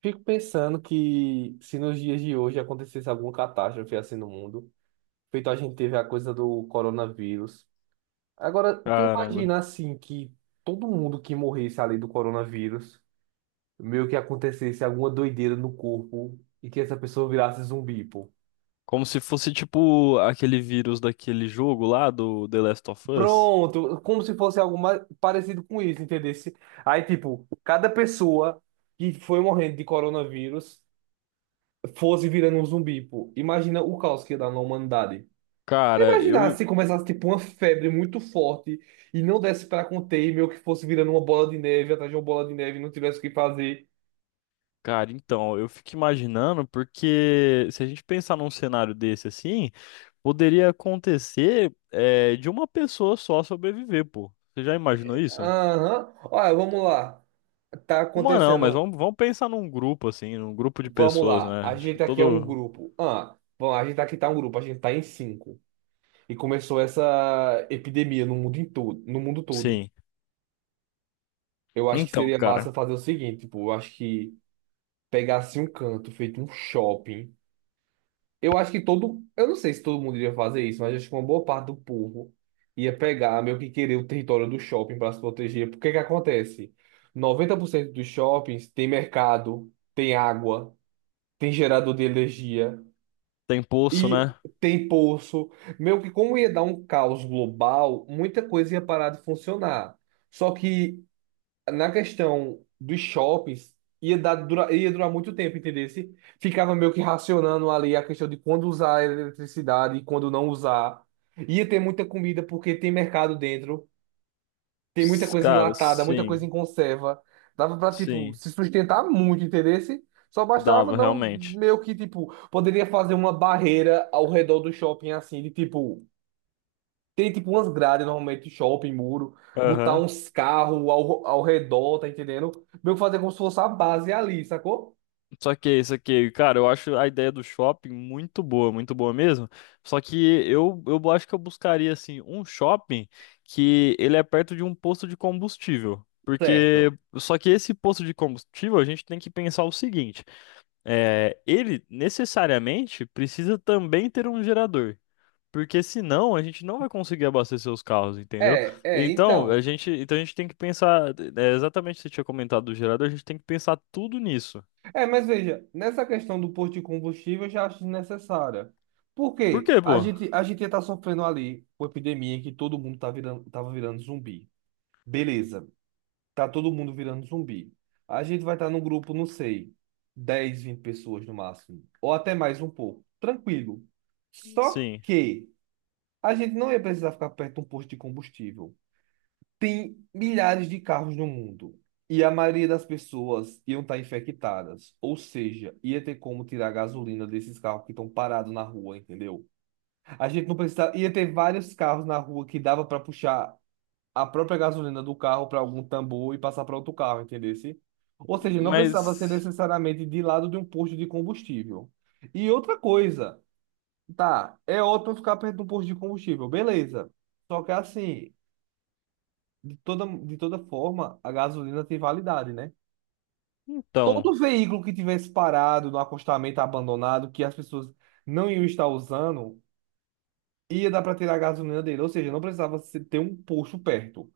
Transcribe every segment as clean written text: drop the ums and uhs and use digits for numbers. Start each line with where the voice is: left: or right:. right: Fico pensando que se nos dias de hoje acontecesse alguma catástrofe assim no mundo, feito a gente teve a coisa do coronavírus. Agora, tu
left: Caramba.
right: imagina assim que todo mundo que morresse ali do coronavírus, meio que acontecesse alguma doideira no corpo e que essa pessoa virasse zumbi, pô.
left: Como se fosse tipo aquele vírus daquele jogo lá do The Last of Us.
right: Pronto, como se fosse algo mais parecido com isso, entendesse? Aí, tipo, cada pessoa que foi morrendo de coronavírus fosse virando um zumbi, pô. Imagina o caos que ia dar na humanidade.
left: Cara,
right: Imaginar
left: eu.
right: se começasse tipo uma febre muito forte e não desse para conter e meio que fosse virando uma bola de neve atrás de uma bola de neve e não tivesse o que fazer.
left: Cara, então, eu fico imaginando porque se a gente pensar num cenário desse assim, poderia acontecer de uma pessoa só sobreviver, pô. Você já imaginou isso?
right: Aham. Olha, vamos lá. Tá
left: Uma não, mas
right: acontecendo.
left: vamos pensar num grupo assim, num grupo de
right: Vamos
left: pessoas,
right: lá.
left: né?
right: A
left: Acho que
right: gente aqui é um
left: todo.
right: grupo. Ah, bom, a gente aqui tá um grupo. A gente tá em cinco. E começou essa epidemia no mundo em todo, no mundo todo.
left: Sim.
right: Eu acho que
left: Então,
right: seria massa
left: cara,
right: fazer o seguinte, tipo, eu acho que pegasse um canto feito um shopping. Eu acho que todo. Eu não sei se todo mundo iria fazer isso, mas acho que uma boa parte do povo ia pegar, meio que querer o território do shopping para se proteger. Porque que acontece? 90% dos shoppings tem mercado, tem água, tem gerador de energia
left: tem pulso,
right: e
left: né?
right: tem poço. Meio que como ia dar um caos global, muita coisa ia parar de funcionar. Só que na questão dos shoppings, ia dar, dura, ia durar muito tempo, entendesse? Ficava meio que racionando ali a questão de quando usar a eletricidade e quando não usar. Ia ter muita comida porque tem mercado dentro, tem muita coisa
left: Cara,
right: enlatada, muita coisa
left: sim,
right: em conserva. Dava pra, tipo,
left: sim.
right: se sustentar muito, entendesse? Só bastava
left: Dava,
right: não
left: realmente.
right: meio que, tipo, poderia fazer uma barreira ao redor do shopping assim, de tipo, tem tipo umas grades normalmente de shopping, muro, botar
left: Aham.
right: uns carros ao redor, tá entendendo? Meio que fazer como se fosse a base ali, sacou?
left: Só que, é isso aqui, cara, eu acho a ideia do shopping muito boa mesmo. Só que eu acho que eu buscaria, assim, um shopping que ele é perto de um posto de combustível. Porque,
right: Certo.
left: só que esse posto de combustível, a gente tem que pensar o seguinte: ele necessariamente precisa também ter um gerador. Porque senão a gente não vai conseguir abastecer os carros, entendeu?
right: É, é, então.
left: Então a gente tem que pensar, exatamente o que você tinha comentado do gerador, a gente tem que pensar tudo nisso.
right: É, mas veja, nessa questão do posto de combustível eu já acho desnecessária. Por
left: Por
right: quê?
left: quê,
right: A
left: pô?
right: gente, a gente ia estar sofrendo ali com a epidemia que todo mundo tá virando, tava virando zumbi. Beleza. Tá todo mundo virando zumbi. A gente vai estar num grupo, não sei, 10 20 pessoas no máximo, ou até mais um pouco, tranquilo. Só
left: Sim,
right: que a gente não ia precisar ficar perto de um posto de combustível. Tem milhares de carros no mundo. E a maioria das pessoas iam estar infectadas. Ou seja, ia ter como tirar a gasolina desses carros que estão parados na rua, entendeu? A gente não precisava. Ia ter vários carros na rua que dava para puxar a própria gasolina do carro para algum tambor e passar para outro carro, entendesse? Ou seja, não precisava ser
left: mas
right: necessariamente de lado de um posto de combustível. E outra coisa, tá, é ótimo ficar perto de um posto de combustível, beleza. Só que assim, de toda forma, a gasolina tem validade, né?
left: então,
right: Todo veículo que tivesse parado no acostamento abandonado, que as pessoas não iam estar usando, ia dar para tirar a gasolina dele. Ou seja, não precisava ter um posto perto.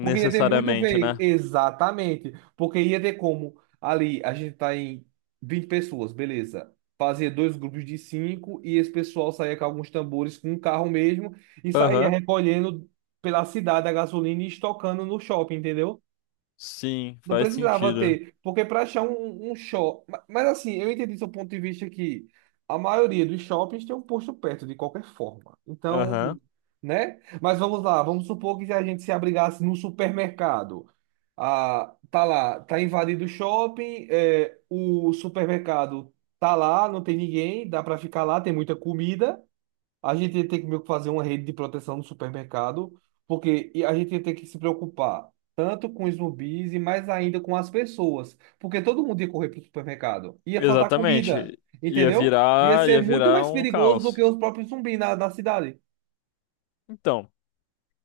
right: Porque ia ter muito veículo.
left: né?
right: Exatamente. Porque ia ter como. Ali, a gente tá em 20 pessoas, beleza. Fazia dois grupos de cinco e esse pessoal saía com alguns tambores com um carro mesmo e saía
left: Aham,
right: recolhendo pela cidade a gasolina e estocando no shopping, entendeu?
left: sim,
right: Não
left: faz
right: precisava
left: sentido.
right: ter, porque para achar um shopping. Mas assim, eu entendi seu ponto de vista que a maioria dos shoppings tem um posto perto, de qualquer forma. Então,
left: Aham,
right: né? Mas vamos lá, vamos supor que se a gente se abrigasse num supermercado. Ah, tá lá, tá invadido o shopping, é, o supermercado tá lá, não tem ninguém, dá para ficar lá, tem muita comida. A gente ia ter que meio que fazer uma rede de proteção no supermercado, porque e a gente ia ter que se preocupar tanto com os zumbis e mais ainda com as pessoas, porque todo mundo ia correr para o supermercado. Ia faltar comida,
left: exatamente. Ia
right: entendeu? Ia
left: virar, ia
right: ser muito
left: virar
right: mais
left: um
right: perigoso do que
left: caos.
right: os próprios zumbis na cidade.
left: Então,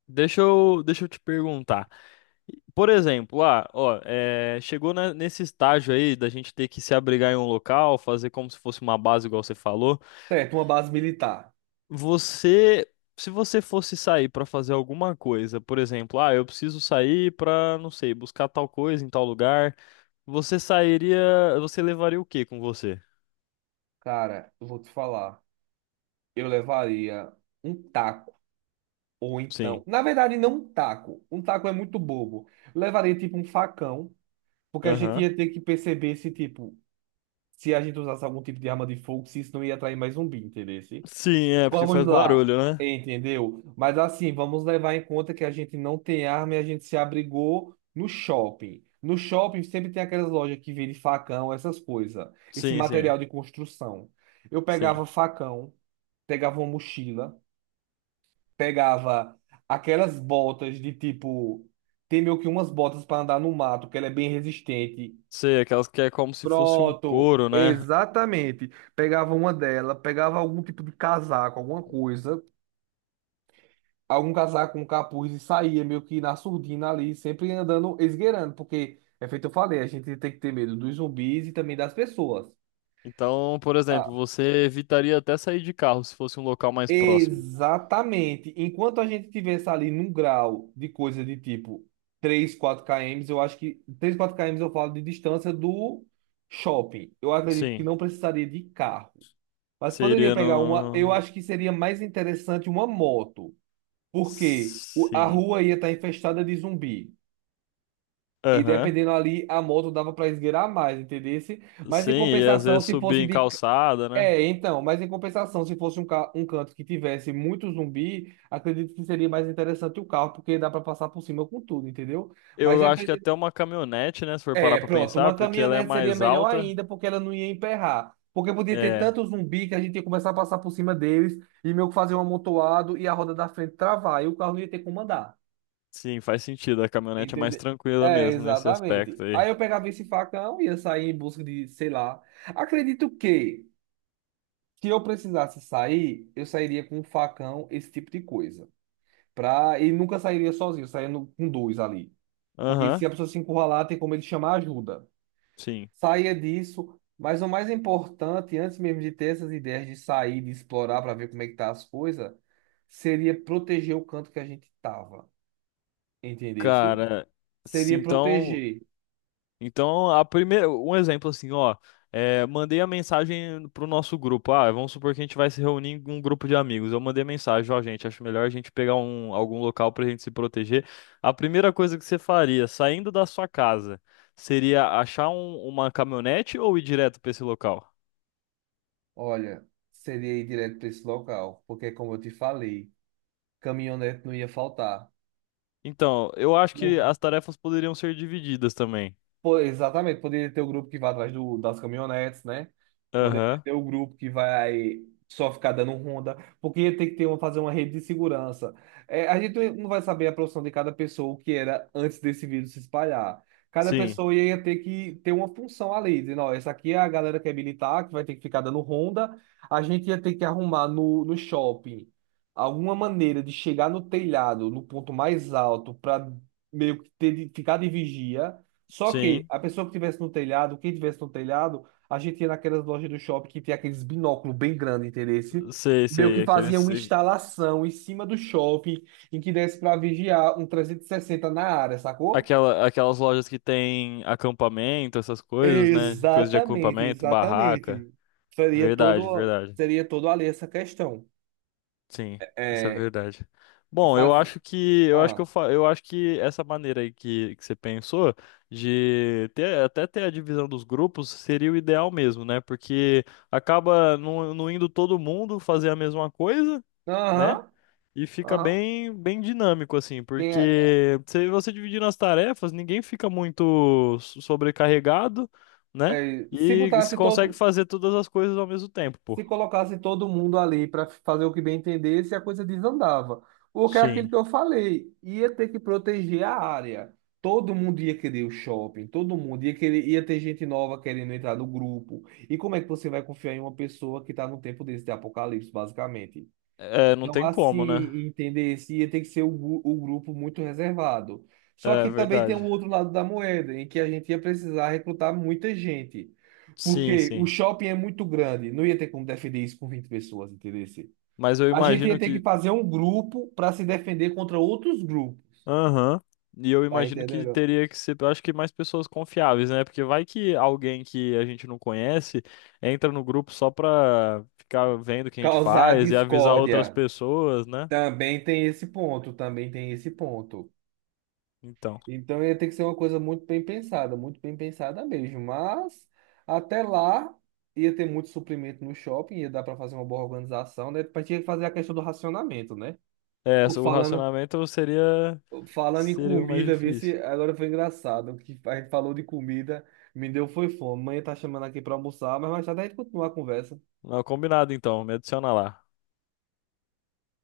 left: deixa eu te perguntar. Por exemplo, ah, ó, nesse estágio aí da gente ter que se abrigar em um local, fazer como se fosse uma base, igual você falou.
right: Certo, uma base militar.
left: Você, se você fosse sair pra fazer alguma coisa, por exemplo, ah, eu preciso sair pra, não sei, buscar tal coisa em tal lugar, você sairia, você levaria o quê com você?
right: Cara, eu vou te falar, eu levaria um taco, ou então,
left: Sim.
right: na verdade, não um taco. Um taco é muito bobo. Levaria tipo um facão, porque a gente
left: Aham.
right: ia ter que perceber se tipo se a gente usasse algum tipo de arma de fogo, se isso não ia atrair mais zumbi, entendeu?
left: Sim, é, porque
right: Vamos
left: faz
right: lá,
left: barulho, né?
right: entendeu? Mas assim, vamos levar em conta que a gente não tem arma e a gente se abrigou no shopping. No shopping sempre tem aquelas lojas que vendem facão, essas coisas, esse
left: Sim, sim,
right: material de construção. Eu pegava
left: sim.
right: facão, pegava uma mochila, pegava aquelas botas de tipo. Tem meio que umas botas para andar no mato, que ela é bem resistente.
left: Sei, aquelas que é como se fosse um
right: Pronto,
left: couro, né?
right: exatamente. Pegava uma dela, pegava algum tipo de casaco, alguma coisa, algum casaco, um capuz e saía meio que na surdina ali, sempre andando, esgueirando, porque é feito eu falei, a gente tem que ter medo dos zumbis e também das pessoas.
left: Então, por
right: Ah,
left: exemplo, você evitaria até sair de carro se fosse um local mais próximo.
right: exatamente. Enquanto a gente tivesse ali num grau de coisa de tipo 3 4 km, eu acho que 3 4 km eu falo de distância do shopping. Eu acredito que
left: Sim,
right: não precisaria de carro. Mas poderia
left: seria
right: pegar uma. Eu
left: no.
right: acho que seria mais interessante uma moto, porque a
left: Sim.
right: rua ia estar infestada de zumbi. E
left: Aham.
right: dependendo ali, a moto dava para esgueirar mais, entendesse? Mas
left: Sim,
right: em
left: e às
right: compensação,
left: vezes
right: se
left: subir
right: fosse
left: em
right: de.
left: calçada, né?
right: É, então, mas em compensação, se fosse um, um canto que tivesse muito zumbi, acredito que seria mais interessante o carro, porque dá para passar por cima com tudo, entendeu? Mas
left: Eu acho que até
right: dependendo.
left: uma caminhonete, né? Se for parar
right: É,
left: pra
right: pronto,
left: pensar,
right: uma
left: porque ela é
right: caminhonete seria
left: mais
right: melhor
left: alta.
right: ainda, porque ela não ia emperrar. Porque podia ter
left: É,
right: tanto zumbi que a gente ia começar a passar por cima deles e meio que fazer um amontoado e a roda da frente travar, e o carro não ia ter como andar.
left: sim, faz sentido. A caminhonete é mais
right: Entendeu?
left: tranquila
right: É,
left: mesmo nesse
right: exatamente.
left: aspecto aí.
right: Aí eu pegava esse facão e ia sair em busca de, sei lá. Acredito que, se eu precisasse sair, eu sairia com um facão, esse tipo de coisa. Pra... E nunca sairia sozinho, eu sairia com dois ali. Porque
left: Aham,
right: se a pessoa se encurralar, tem como ele chamar ajuda.
left: sim.
right: Saia disso. Mas o mais importante, antes mesmo de ter essas ideias de sair, de explorar para ver como é que tá as coisas, seria proteger o canto que a gente tava, entendesse?
left: Cara, se
right: Seria
left: então.
right: proteger.
left: Então, a primeira, um exemplo assim, ó, mandei a mensagem pro nosso grupo. Ah, vamos supor que a gente vai se reunir em um grupo de amigos. Eu mandei mensagem, ó, gente, acho melhor a gente pegar um, algum local pra gente se proteger. A primeira coisa que você faria, saindo da sua casa, seria uma caminhonete ou ir direto pra esse local?
right: Olha, seria ir direto para esse local, porque como eu te falei, caminhonete não ia faltar.
left: Então, eu acho que as tarefas poderiam ser divididas também.
right: Pô, exatamente, poderia ter o grupo que vai atrás do, das caminhonetes, né? Poderia
left: Aham,
right: ter o grupo que vai só ficar dando ronda, porque ia ter que ter uma, fazer uma rede de segurança. É, a gente não vai saber a profissão de cada pessoa, o que era antes desse vírus se espalhar. Cada
left: sim,
right: pessoa ia ter que ter uma função ali, dizendo, ó, essa aqui é a galera que é militar, que vai ter que ficar dando ronda. A gente ia ter que arrumar no shopping alguma maneira de chegar no telhado, no ponto mais alto, para meio que ter, ficar de vigia, só que
left: sim,
right: a pessoa que tivesse no telhado, quem tivesse no telhado, a gente ia naquelas lojas do shopping que tem aqueles binóculos bem grandes, entendeu?
left: sei,
right: Meio que
left: sei,
right: fazia
left: aqueles.
right: uma instalação em cima do shopping em que desse para vigiar um 360 na área, sacou?
left: Aquela, aquelas lojas que tem acampamento, essas coisas, né? Coisa de
right: Exatamente,
left: acampamento, barraca.
right: exatamente.
left: Verdade, verdade.
right: Seria todo ali essa questão.
left: Sim, isso é
right: É,
left: verdade. Bom,
right: faz...
left: eu acho que eu acho que
right: Ah,
left: eu, fa- eu acho que essa maneira aí que você pensou de ter a divisão dos grupos seria o ideal mesmo, né? Porque acaba não indo todo mundo fazer a mesma coisa, né?
right: aham,
left: E fica
right: aham.
left: bem dinâmico, assim,
right: Tem,
left: porque se você dividir nas tarefas, ninguém fica muito sobrecarregado, né?
right: se
left: E se
right: botasse
left: consegue
right: todo,
left: fazer todas as coisas ao mesmo tempo, pô.
right: se colocasse todo mundo ali para fazer o que bem entendesse, a coisa desandava. O que é aquilo
left: Sim.
right: que eu falei, ia ter que proteger a área. Todo mundo ia querer o shopping, todo mundo ia querer, ia ter gente nova querendo entrar no grupo. E como é que você vai confiar em uma pessoa que está num tempo desse de apocalipse, basicamente?
left: É, não
right: Então,
left: tem
right: assim,
left: como, né?
right: entender isso, ia ter que ser o, o grupo muito reservado. Só
left: É
right: que também tem o
left: verdade.
right: outro lado da moeda, em que a gente ia precisar recrutar muita gente.
left: Sim,
right: Porque o
left: sim.
right: shopping é muito grande, não ia ter como defender isso com 20 pessoas, entendeu?
left: Mas eu
right: A gente ia
left: imagino
right: ter que
left: que.
right: fazer um grupo para se defender contra outros grupos,
left: Aham. E eu
right: tá
left: imagino que
right: entendendo?
left: teria que ser, eu acho que mais pessoas confiáveis, né? Porque vai que alguém que a gente não conhece entra no grupo só pra ficar vendo o que a gente
right: Causar
left: faz e avisar outras
right: discórdia.
left: pessoas, né?
right: Também tem esse ponto, também tem esse ponto.
left: Então,
right: Então ia ter que ser uma coisa muito bem pensada mesmo. Mas até lá ia ter muito suprimento no shopping, ia dar para fazer uma boa organização, né? Mas tinha que fazer a questão do racionamento, né?
left: é,
right: Tô
left: o
right: falando,
left: racionamento seria
right: falando em
left: seria o mais
right: comida, vê se
left: difícil.
right: agora foi engraçado. Que a gente falou de comida, me deu foi fome. Mãe tá chamando aqui para almoçar, mas mais tarde a gente continua a conversa.
left: Não, combinado então, me adiciona lá.